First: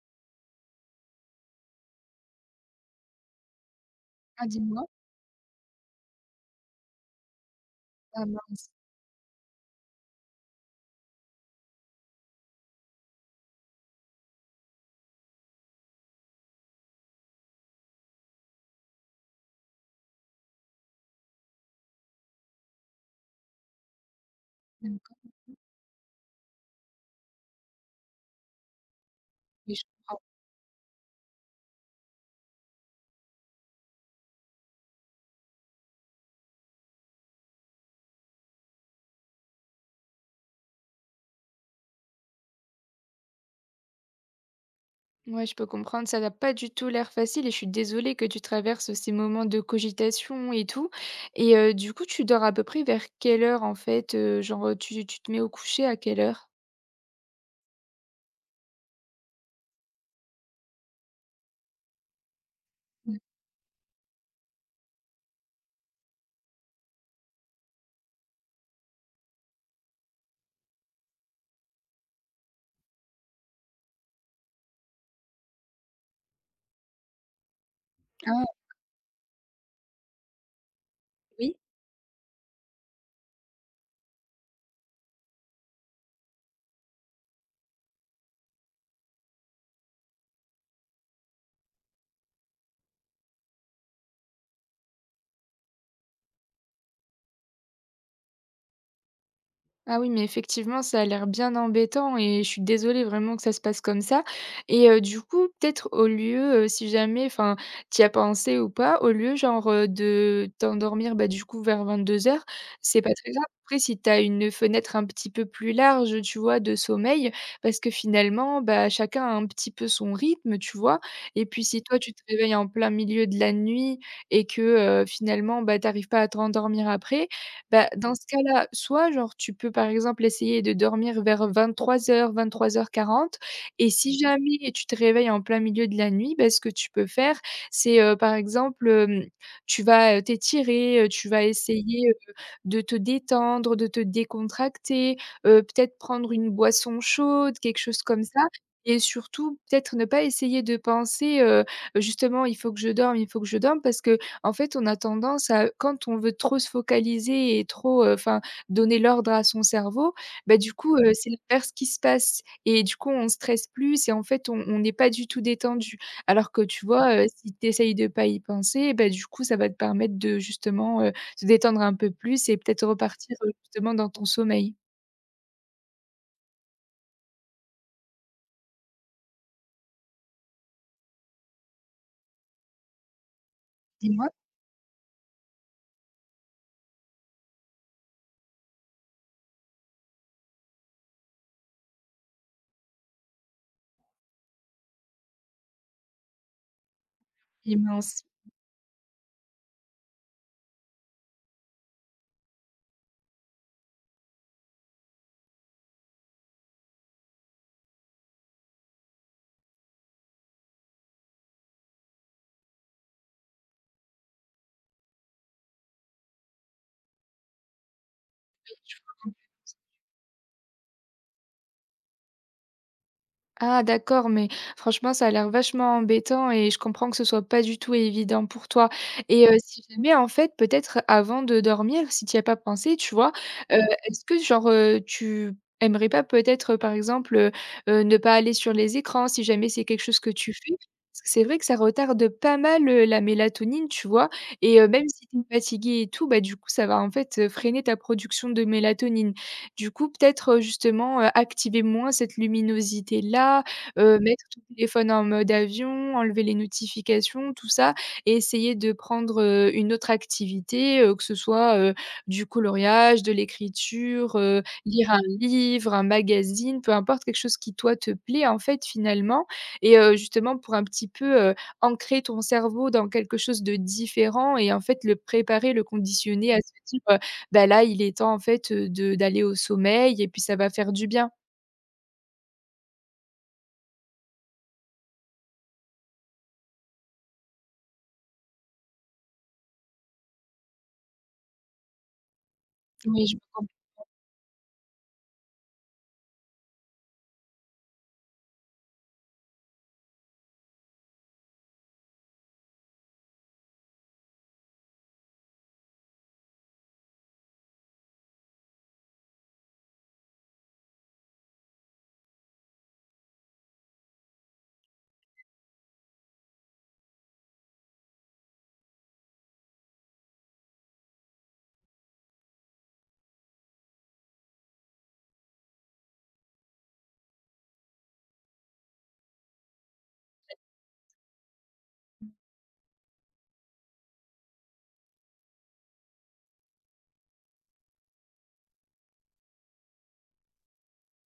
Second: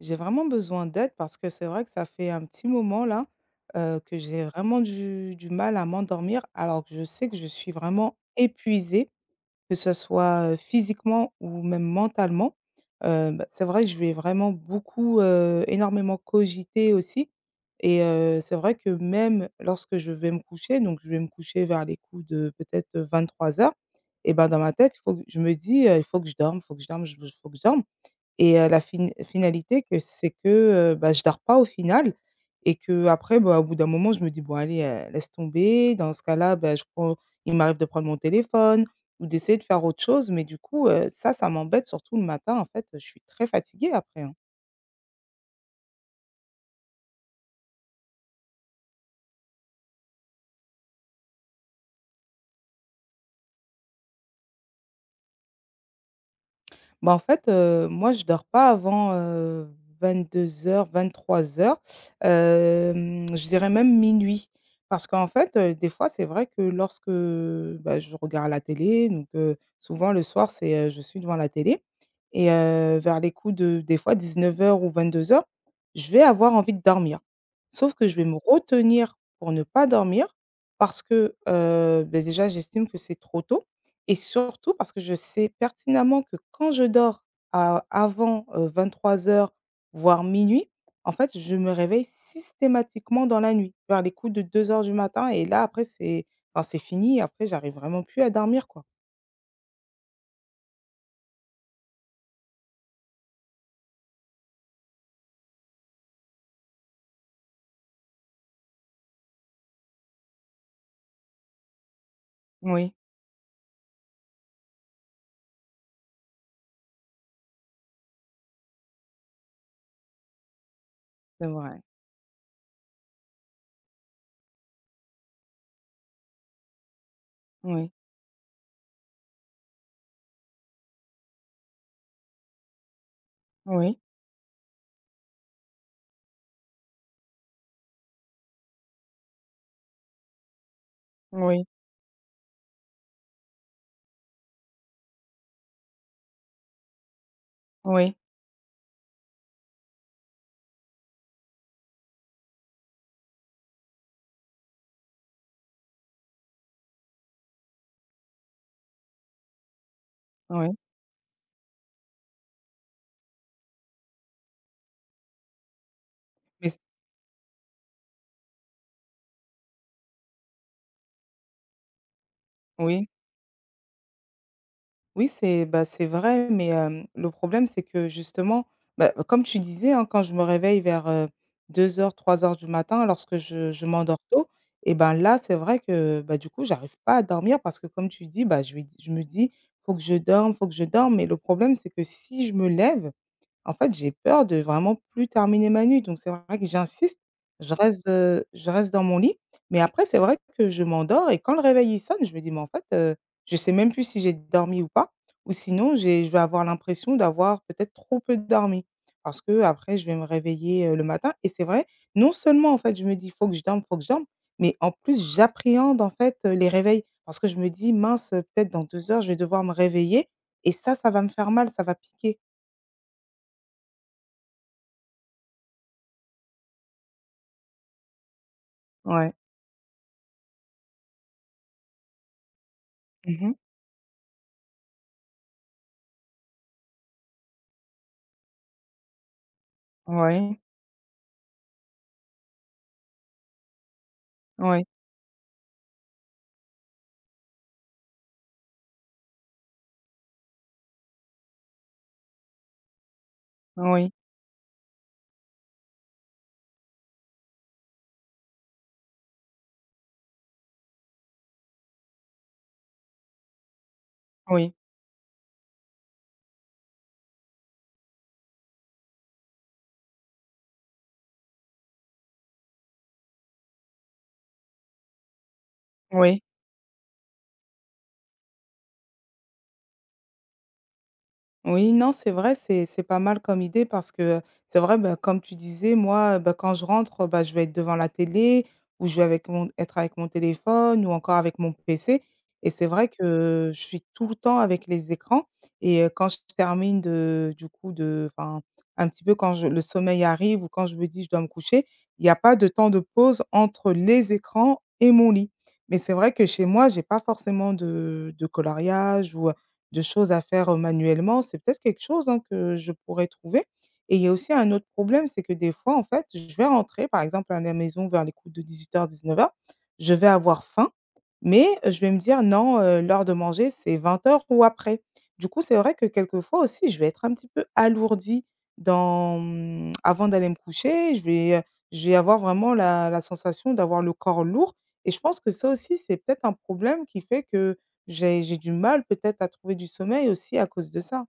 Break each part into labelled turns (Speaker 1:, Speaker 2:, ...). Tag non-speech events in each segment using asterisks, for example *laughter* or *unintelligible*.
Speaker 1: J'ai vraiment besoin d'aide parce que c'est vrai que ça fait un petit moment là, que j'ai
Speaker 2: Ah
Speaker 1: vraiment
Speaker 2: dis-moi?
Speaker 1: du mal à m'endormir alors que je sais que je suis vraiment
Speaker 2: Ah mince,
Speaker 1: épuisée, que ce soit, physiquement ou même mentalement. Bah, c'est vrai que je vais vraiment beaucoup, énormément cogiter aussi et c'est vrai que même lorsque je vais me coucher, donc je vais me coucher vers les coups de peut-être, 23h. Et ben, dans ma tête, il faut
Speaker 2: d'accord,
Speaker 1: que je me dis: «Il faut que je dorme, il faut que je dorme, il faut que je dorme». Et la
Speaker 2: oui, je
Speaker 1: finalité que
Speaker 2: comprends.
Speaker 1: c'est que, bah, je dors pas au final. Et que après bah, au bout d'un moment, je me dis: «Bon allez, laisse tomber». Dans ce cas-là, bah, je prends il m'arrive de prendre mon téléphone ou d'essayer de faire autre chose, mais du coup, ça, ça m'embête surtout le matin en fait, je suis très fatiguée après, hein.
Speaker 2: Ouais, je peux comprendre, ça n'a pas du tout l'air facile et je suis désolée que tu traverses ces moments de cogitation et tout. Et du coup, tu dors à peu près vers quelle heure en fait? Genre, tu te mets au coucher à quelle heure?
Speaker 1: Bah, en fait, moi, je dors pas avant, vingt-deux 22:00-23:00,
Speaker 2: Mmh.
Speaker 1: je dirais même minuit. Parce qu'en fait, des fois, c'est vrai que lorsque, bah, je regarde la télé, donc souvent le soir, c'est, je suis devant la télé et vers les coups de des fois 19h ou 22h, je vais avoir envie de dormir. Sauf que je vais me
Speaker 2: Ah
Speaker 1: retenir pour ne pas dormir parce que,
Speaker 2: oui.
Speaker 1: beh, déjà, j'estime que c'est trop tôt. Et surtout parce que je sais pertinemment que quand je dors à avant, 3h voire minuit, en fait, je me réveille systématiquement dans la nuit, vers les coups de 2h du matin et là après c'est enfin c'est fini, après j'arrive vraiment plus à dormir, quoi.
Speaker 2: Ah oui, mais effectivement, ça a l'air bien embêtant et je suis désolée vraiment que ça se passe comme ça. Et du coup, peut-être au lieu, si jamais, enfin, t'y as pensé ou pas, au lieu genre, de t'endormir, bah, du coup vers 22:00,
Speaker 1: Oui,
Speaker 2: c'est pas très grave. Après, si t'as une fenêtre un petit peu plus large, tu vois, de sommeil, parce que finalement, bah, chacun a un petit peu son rythme, tu vois? Et
Speaker 1: c'est
Speaker 2: puis
Speaker 1: vrai.
Speaker 2: si toi, tu te réveilles en plein milieu de la nuit et que, finalement, bah, t'arrives pas à te rendormir après bah,
Speaker 1: Oui.
Speaker 2: dans ce cas-là, soit genre tu peux par exemple essayer de dormir vers vingt-trois heures vingt-trois heures quarante, et
Speaker 1: Oui.
Speaker 2: si jamais tu te réveilles en plein milieu de la nuit, bah, ce que tu peux faire, c'est, par exemple, tu vas, t'étirer, tu vas
Speaker 1: Oui.
Speaker 2: essayer, de te détendre, de te décontracter, peut-être prendre une boisson chaude, quelque chose
Speaker 1: Oui.
Speaker 2: comme ça et surtout peut-être ne pas essayer de penser, «Justement, il faut que je dorme, il faut que je dorme» parce que en fait, on a tendance à quand on veut trop se focaliser et trop, enfin, donner l'ordre à son cerveau, bah, du
Speaker 1: Oui.
Speaker 2: coup, Ouais. C'est l'inverse qui se passe et du coup, on stresse plus et en fait, on n'est pas du tout détendu. Alors que
Speaker 1: Mais c
Speaker 2: tu vois, si tu essayes de pas y penser, bah, du coup, ça va te permettre de justement, se détendre un peu plus et peut-être
Speaker 1: Oui.
Speaker 2: repartir, justement dans ton sommeil.
Speaker 1: Oui, c'est bah, c'est vrai, mais le problème, c'est que justement, bah, comme tu disais, hein, quand je me réveille vers, 2h, 3h du matin lorsque je m'endors
Speaker 2: Dis-moi?
Speaker 1: tôt et ben, là, c'est vrai que, bah, du coup, j'arrive pas à dormir parce que comme tu dis, bah, je me dis: «Faut que je dorme, faut que je dorme» mais le problème, c'est que si je me lève, en fait, j'ai peur de vraiment plus terminer ma nuit, donc c'est vrai que j'insiste. Je
Speaker 2: Et
Speaker 1: reste,
Speaker 2: mince.
Speaker 1: heu, je reste dans mon lit, mais après c'est vrai que je m'endors et quand le réveil il sonne, je me dis: «Mais en fait, je sais même plus si j'ai dormi ou pas» ou sinon j'ai je vais avoir l'impression d'avoir peut-être trop peu dormi. Parce que après je vais me réveiller, le matin et c'est vrai, non seulement en fait je me dis: «Faut que je dorme, faut que je dorme», mais en plus j'appréhende en fait, les réveils parce que je me dis: «Mince, peut-être dans 2h je vais devoir me réveiller et ça va me faire mal, ça va piquer».
Speaker 2: Ah d'accord, mais franchement, ça a l'air vachement embêtant et je comprends que ce soit pas du tout évident pour toi.
Speaker 1: Ouais.
Speaker 2: Et si jamais, en fait, peut-être avant de dormir, si tu y as pas pensé, tu vois?
Speaker 1: Mmh.
Speaker 2: Heu, est-ce que genre, tu aimerais pas peut-être, par exemple, ne pas aller sur les écrans si jamais c'est quelque chose que tu
Speaker 1: Oui,
Speaker 2: fais? Parce que c'est vrai que ça retarde pas mal, la mélatonine, tu vois? Et
Speaker 1: oui,
Speaker 2: même si tu es fatigué et tout, bah, du coup, ça va, en fait, freiner ta production de mélatonine. Du coup, peut-être, justement, activer moins cette luminosité-là,
Speaker 1: oui,
Speaker 2: mettre ton téléphone en mode avion, enlever les notifications, tout ça et essayer de prendre, une autre activité, que ce soit, du coloriage, de l'écriture,
Speaker 1: oui,
Speaker 2: lire un livre, un magazine, peu importe, quelque chose qui toi te plaît, en fait, finalement et justement pour un petit peu, ancrer ton cerveau dans quelque chose de différent et en fait le préparer, le
Speaker 1: oui.
Speaker 2: conditionner à se dire, bah là, il est temps en fait, de d'aller au sommeil et puis ça va faire du bien.
Speaker 1: Oui, non, c'est vrai, c'est pas mal comme idée parce que c'est vrai, bah, comme tu disais, moi, bah, quand je rentre, bah, je vais être devant la télé ou je vais être avec mon téléphone ou encore avec mon PC. Et c'est vrai
Speaker 2: Oui, je
Speaker 1: que je suis tout le temps avec les écrans. Et quand je termine du coup, enfin, un petit peu quand le sommeil arrive ou quand je me dis je dois me coucher, il n'y a pas de temps de pause entre les écrans et mon lit. Mais c'est vrai que chez moi, j'ai pas forcément de coloriage ou de choses à faire, manuellement, c'est peut-être quelque chose, hein, que je pourrais trouver. Et il y a aussi un autre problème, c'est que des fois, en fait, je vais rentrer, par exemple, à la maison vers les coups de dix-huit dix-neuf heures 19h, je vais avoir faim mais je vais me dire: «Non, l'heure de manger, c'est 20h ou après». Du coup, c'est vrai que quelquefois aussi, je vais être un petit peu alourdie avant d'aller me coucher, je vais avoir vraiment la sensation d'avoir le corps lourd et je pense que ça aussi, c'est peut-être un problème qui fait que j'ai du mal peut-être à trouver du sommeil aussi à cause de ça.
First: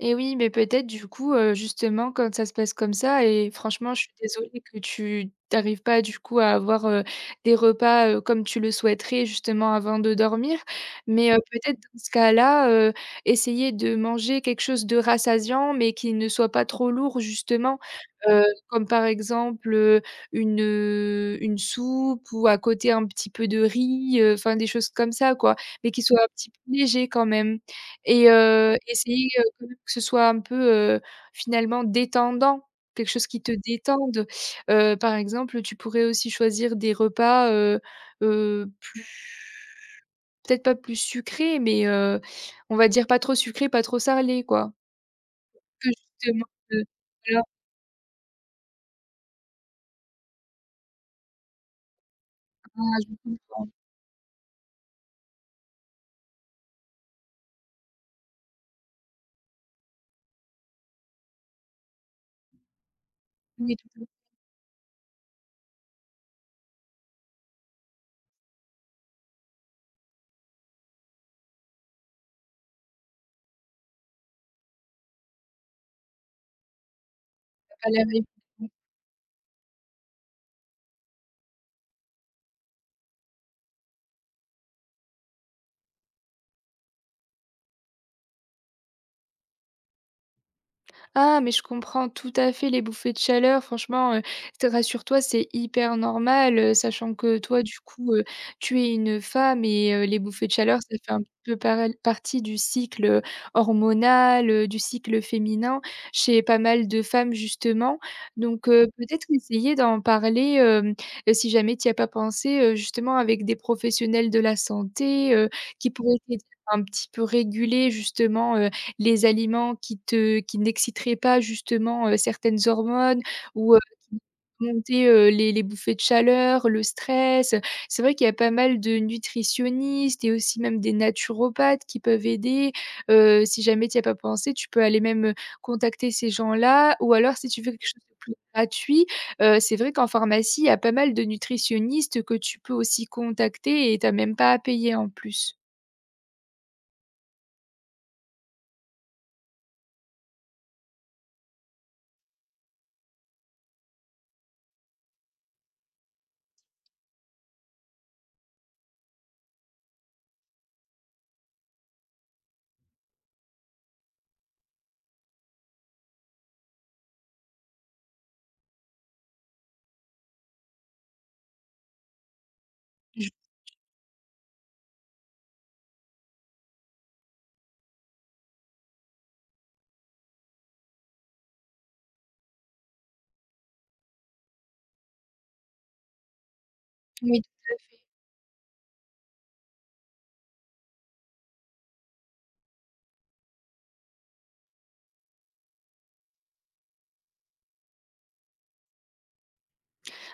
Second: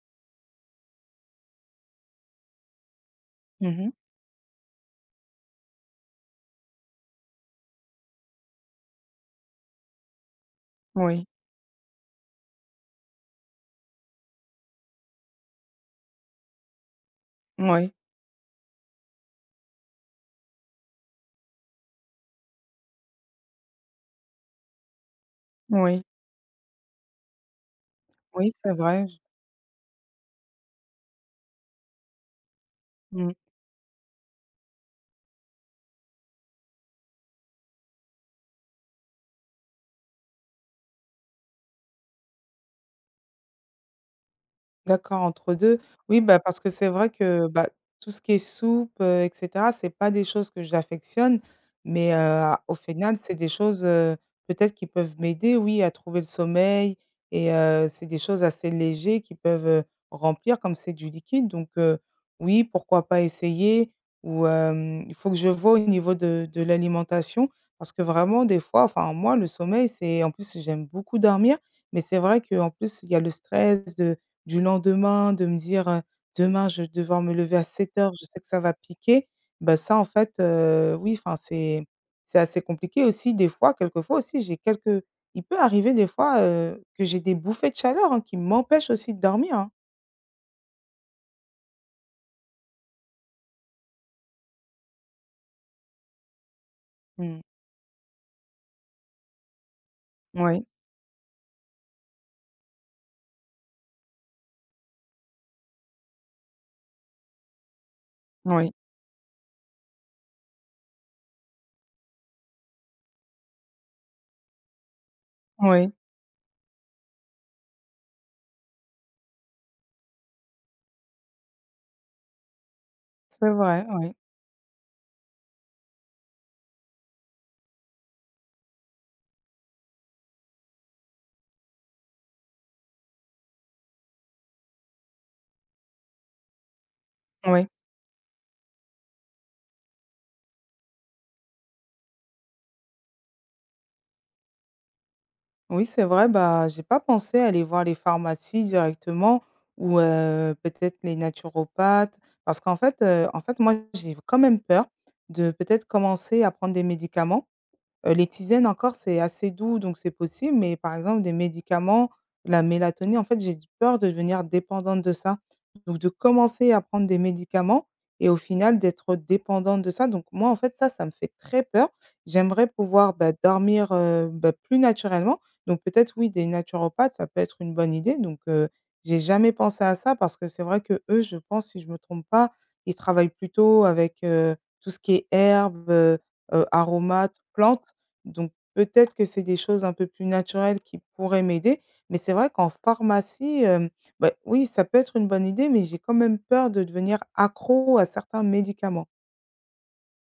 Speaker 2: Et oui, mais peut-être du coup, justement quand ça se passe comme ça et
Speaker 1: Mhm.
Speaker 2: franchement, je suis désolée que tu n'arrives pas du coup à avoir, des repas, comme tu le souhaiterais justement avant de dormir.
Speaker 1: Oui,
Speaker 2: Mais, peut-être dans ce cas-là, essayer de manger quelque chose de rassasiant, mais qui ne soit pas trop lourd justement.
Speaker 1: oui,
Speaker 2: Comme par exemple, une soupe ou à côté un petit peu de riz, enfin des choses comme ça quoi, mais qui
Speaker 1: oui.
Speaker 2: soit un petit peu léger quand même. Et
Speaker 1: Oui, c'est vrai.
Speaker 2: essayer, quand même que ce soit un peu, heu, finalement détendant, quelque chose
Speaker 1: Mmh.
Speaker 2: qui te détende. Par exemple, tu pourrais aussi choisir des repas, plus peut-être pas plus sucrés, mais on va dire pas trop sucrés, pas trop salés, quoi.
Speaker 1: D'accord, entre deux.
Speaker 2: Que
Speaker 1: Oui, bah,
Speaker 2: justement,
Speaker 1: parce que
Speaker 2: heu,
Speaker 1: c'est vrai
Speaker 2: voilà,
Speaker 1: que, bah, tout ce qui est soupe, et cetera, c'est pas des choses que j'affectionne, mais, au final, c'est des choses, peut-être qui peuvent m'aider, oui, à trouver le sommeil et c'est des choses assez légers qui peuvent, remplir comme c'est du liquide donc, oui, pourquoi pas
Speaker 2: *unintelligible* Oui, tout
Speaker 1: essayer
Speaker 2: à fait,
Speaker 1: ou il faut que je vois au niveau de l'alimentation parce que vraiment des fois, enfin moi, le sommeil, c'est en plus, j'aime beaucoup dormir, mais c'est vrai qu'en plus, il y a le stress de du lendemain, de me dire: «Demain, je vais devoir me lever à
Speaker 2: pas
Speaker 1: sept
Speaker 2: la
Speaker 1: heures,
Speaker 2: même
Speaker 1: je sais que ça va piquer». Bah, ça en fait, oui, enfin, c'est assez compliqué aussi des fois, quelquefois aussi, j'ai quelques il peut arriver des fois, que j'ai des bouffées de chaleur, hein, qui m'empêchent aussi de dormir, hein.
Speaker 2: Ah, mais je comprends tout à fait les bouffées de chaleur. Franchement, t rassure-toi, c'est hyper normal, sachant que
Speaker 1: Mmh.
Speaker 2: toi, du coup, tu es une femme et les bouffées de
Speaker 1: Oui,
Speaker 2: chaleur, ça fait un peu parel partie du cycle, hormonal, du cycle féminin chez pas mal de femmes, justement. Donc
Speaker 1: oui,
Speaker 2: peut-être essayer d'en parler, si jamais tu n'y as pas pensé, justement avec des professionnels de la santé, qui
Speaker 1: oui,
Speaker 2: pourraient t'aider à un petit peu réguler justement, les aliments qui n'exciteraient pas justement, certaines hormones
Speaker 1: c'est
Speaker 2: ou,
Speaker 1: vrai, oui,
Speaker 2: qui vont monter, les bouffées de chaleur, le stress, c'est vrai qu'il y a pas mal de nutritionnistes et aussi même des naturopathes qui peuvent aider. Si jamais tu y as pas pensé, tu peux aller même, contacter ces gens-là ou alors si tu
Speaker 1: oui.
Speaker 2: veux quelque chose de plus gratuit, c'est vrai qu'en pharmacie, il y a pas mal de nutritionnistes que tu peux aussi contacter et tu as même pas à payer en plus.
Speaker 1: Oui, c'est vrai, bah, j'ai pas pensé à aller voir les pharmacies directement ou peut-être les naturopathes parce qu'en fait, moi, j'ai quand même peur de peut-être commencer à prendre des médicaments. Les tisanes encore, c'est assez doux, donc c'est possible, mais par exemple des médicaments, la mélatonine, en fait, j'ai du peur de devenir dépendante de ça. Donc de commencer à prendre des médicaments et au final d'être dépendante de ça. Donc moi, en fait, ça me fait très peur. J'aimerais pouvoir, bah, dormir, bah, plus naturellement. Donc peut-être, oui, des naturopathes, ça peut être une bonne idée. Donc j'ai jamais pensé à ça parce que c'est vrai que eux je pense, si je me trompe pas, ils travaillent plutôt avec, tout ce qui est herbes, aromates,
Speaker 2: Oui.
Speaker 1: plantes. Donc peut-être que c'est des choses un peu plus naturelles qui pourraient m'aider, mais c'est vrai qu'en pharmacie, bah, oui, ça peut être une bonne idée, mais j'ai quand même peur de devenir accro à certains médicaments.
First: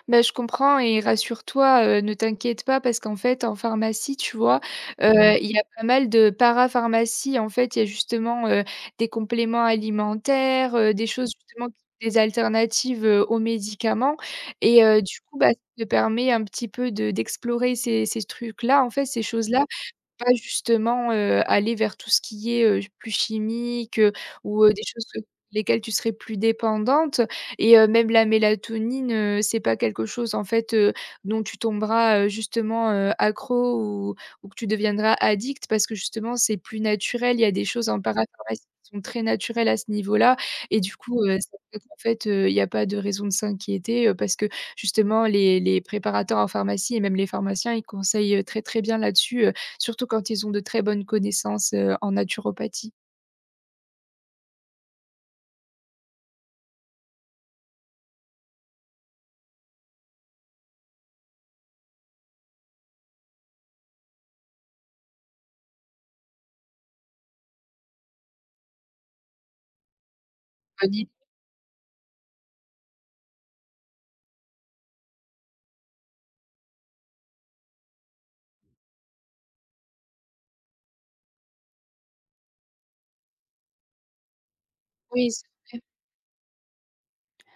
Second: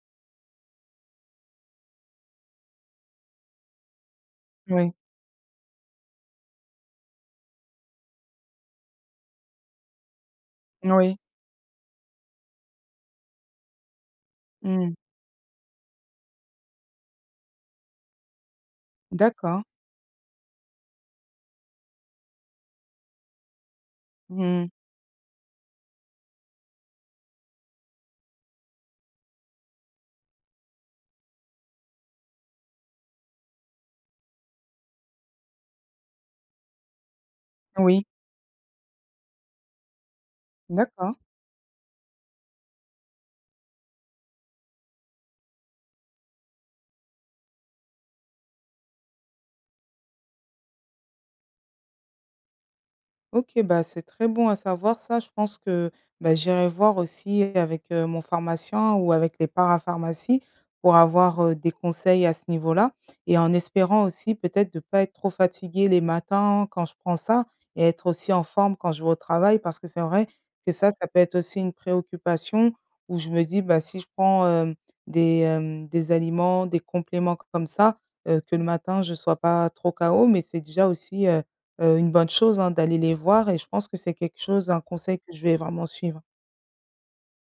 Speaker 2: Bah, je comprends et rassure-toi, ne t'inquiète pas parce qu'en fait, en pharmacie, tu vois,
Speaker 1: Oui,
Speaker 2: Mmh. Il y a pas mal de parapharmacies. En fait, il y a justement, des compléments alimentaires, des
Speaker 1: oui.
Speaker 2: choses justement des alternatives, aux médicaments et
Speaker 1: Mmh.
Speaker 2: du coup, bah, ça te permet un petit peu de d'explorer ces trucs-là, en fait, ces
Speaker 1: D'accord.
Speaker 2: choses-là pas justement, aller vers tout ce qui est, plus chimique, ou,
Speaker 1: Mmh.
Speaker 2: des choses que lesquelles tu serais plus dépendante et même la mélatonine, c'est pas quelque chose en fait, dont tu tomberas, justement, accro ou que tu deviendras addict parce que justement c'est plus naturel. Il y a des choses en
Speaker 1: Oui.
Speaker 2: parapharmacie qui sont très naturelles à ce niveau-là et du
Speaker 1: D'accord.
Speaker 2: coup, ça fait qu'en fait, il y a pas de raison de s'inquiéter, parce que justement les préparateurs en pharmacie et même les pharmaciens, ils conseillent, très, très bien là-dessus, surtout quand ils ont de très bonnes connaissances, en naturopathie.
Speaker 1: OK, bah, c'est très bon à savoir ça. Je pense que, bah, j'irai voir aussi avec, mon pharmacien ou avec les parapharmacies pour avoir, des conseils à ce niveau-là et en espérant aussi peut-être de ne pas être trop fatiguée les matins quand je prends ça et être aussi en forme quand je vais au travail. Parce que c'est vrai que ça,
Speaker 2: Bonne
Speaker 1: ça
Speaker 2: idée.
Speaker 1: peut être aussi une préoccupation où je me dis: «Bah, si je prends, des aliments, des compléments comme ça, que le matin je ne sois pas trop KO». Mais c'est déjà aussi, une bonne chose, hein, d'aller les voir et je pense que c'est quelque chose un conseil
Speaker 2: Oui,
Speaker 1: que je vais
Speaker 2: c'est vrai.
Speaker 1: vraiment suivre.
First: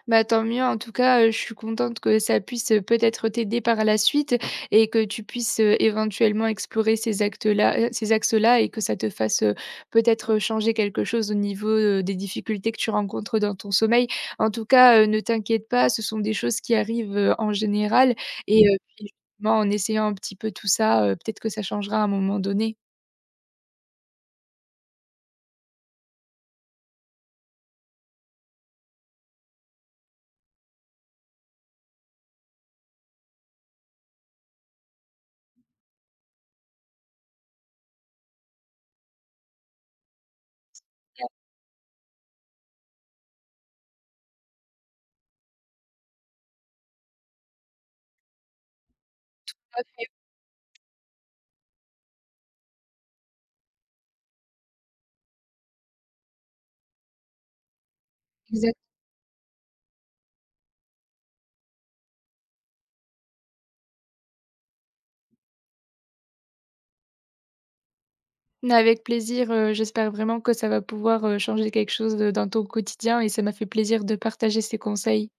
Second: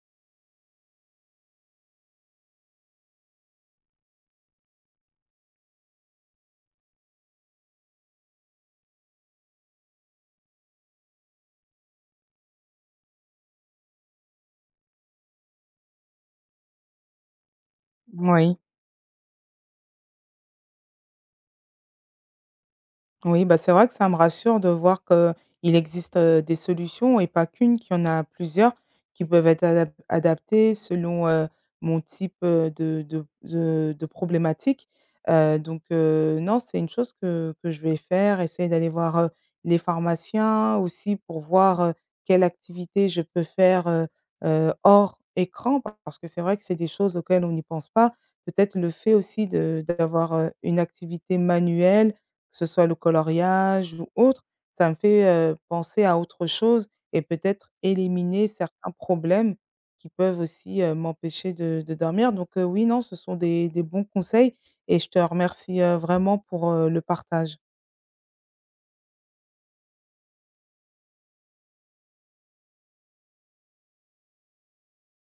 Speaker 2: Bah, tant mieux en tout cas, je suis contente que ça puisse, peut-être t'aider par la suite et que tu puisses, éventuellement explorer ces axes-là et que ça te fasse, peut-être, changer quelque chose au niveau, des difficultés que tu rencontres dans ton sommeil. En tout cas, ne t'inquiète pas, ce sont des choses qui arrivent, en général
Speaker 1: Moui.
Speaker 2: et puis justement en essayant un petit peu tout ça, peut-être que ça changera à un moment donné.
Speaker 1: Oui, bah, c'est vrai que ça me rassure de voir qu'il existe, des solutions et pas qu'une, qu'il y en a plusieurs qui peuvent être adaptées selon, mon type, de problématique. Donc non, c'est une chose que je vais faire, essayer d'aller voir, les pharmaciens aussi pour voir, quelle activité je peux faire, hors écran parce que c'est vrai que c'est des choses auxquelles on n'y pense pas. Peut-être le fait aussi de d'avoir, une activité manuelle, que ce soit le coloriage ou autre, ça me fait, penser à autre chose et peut-être éliminer
Speaker 2: Exact
Speaker 1: certains problèmes qui peuvent aussi, m'empêcher de dormir. Donc, oui, non, ce sont des bons conseils et je te remercie, vraiment pour, le partage.
Speaker 2: Mais avec plaisir, j'espère vraiment que ça va pouvoir, changer quelque chose, dans ton quotidien et ça m'a fait plaisir de partager ces conseils.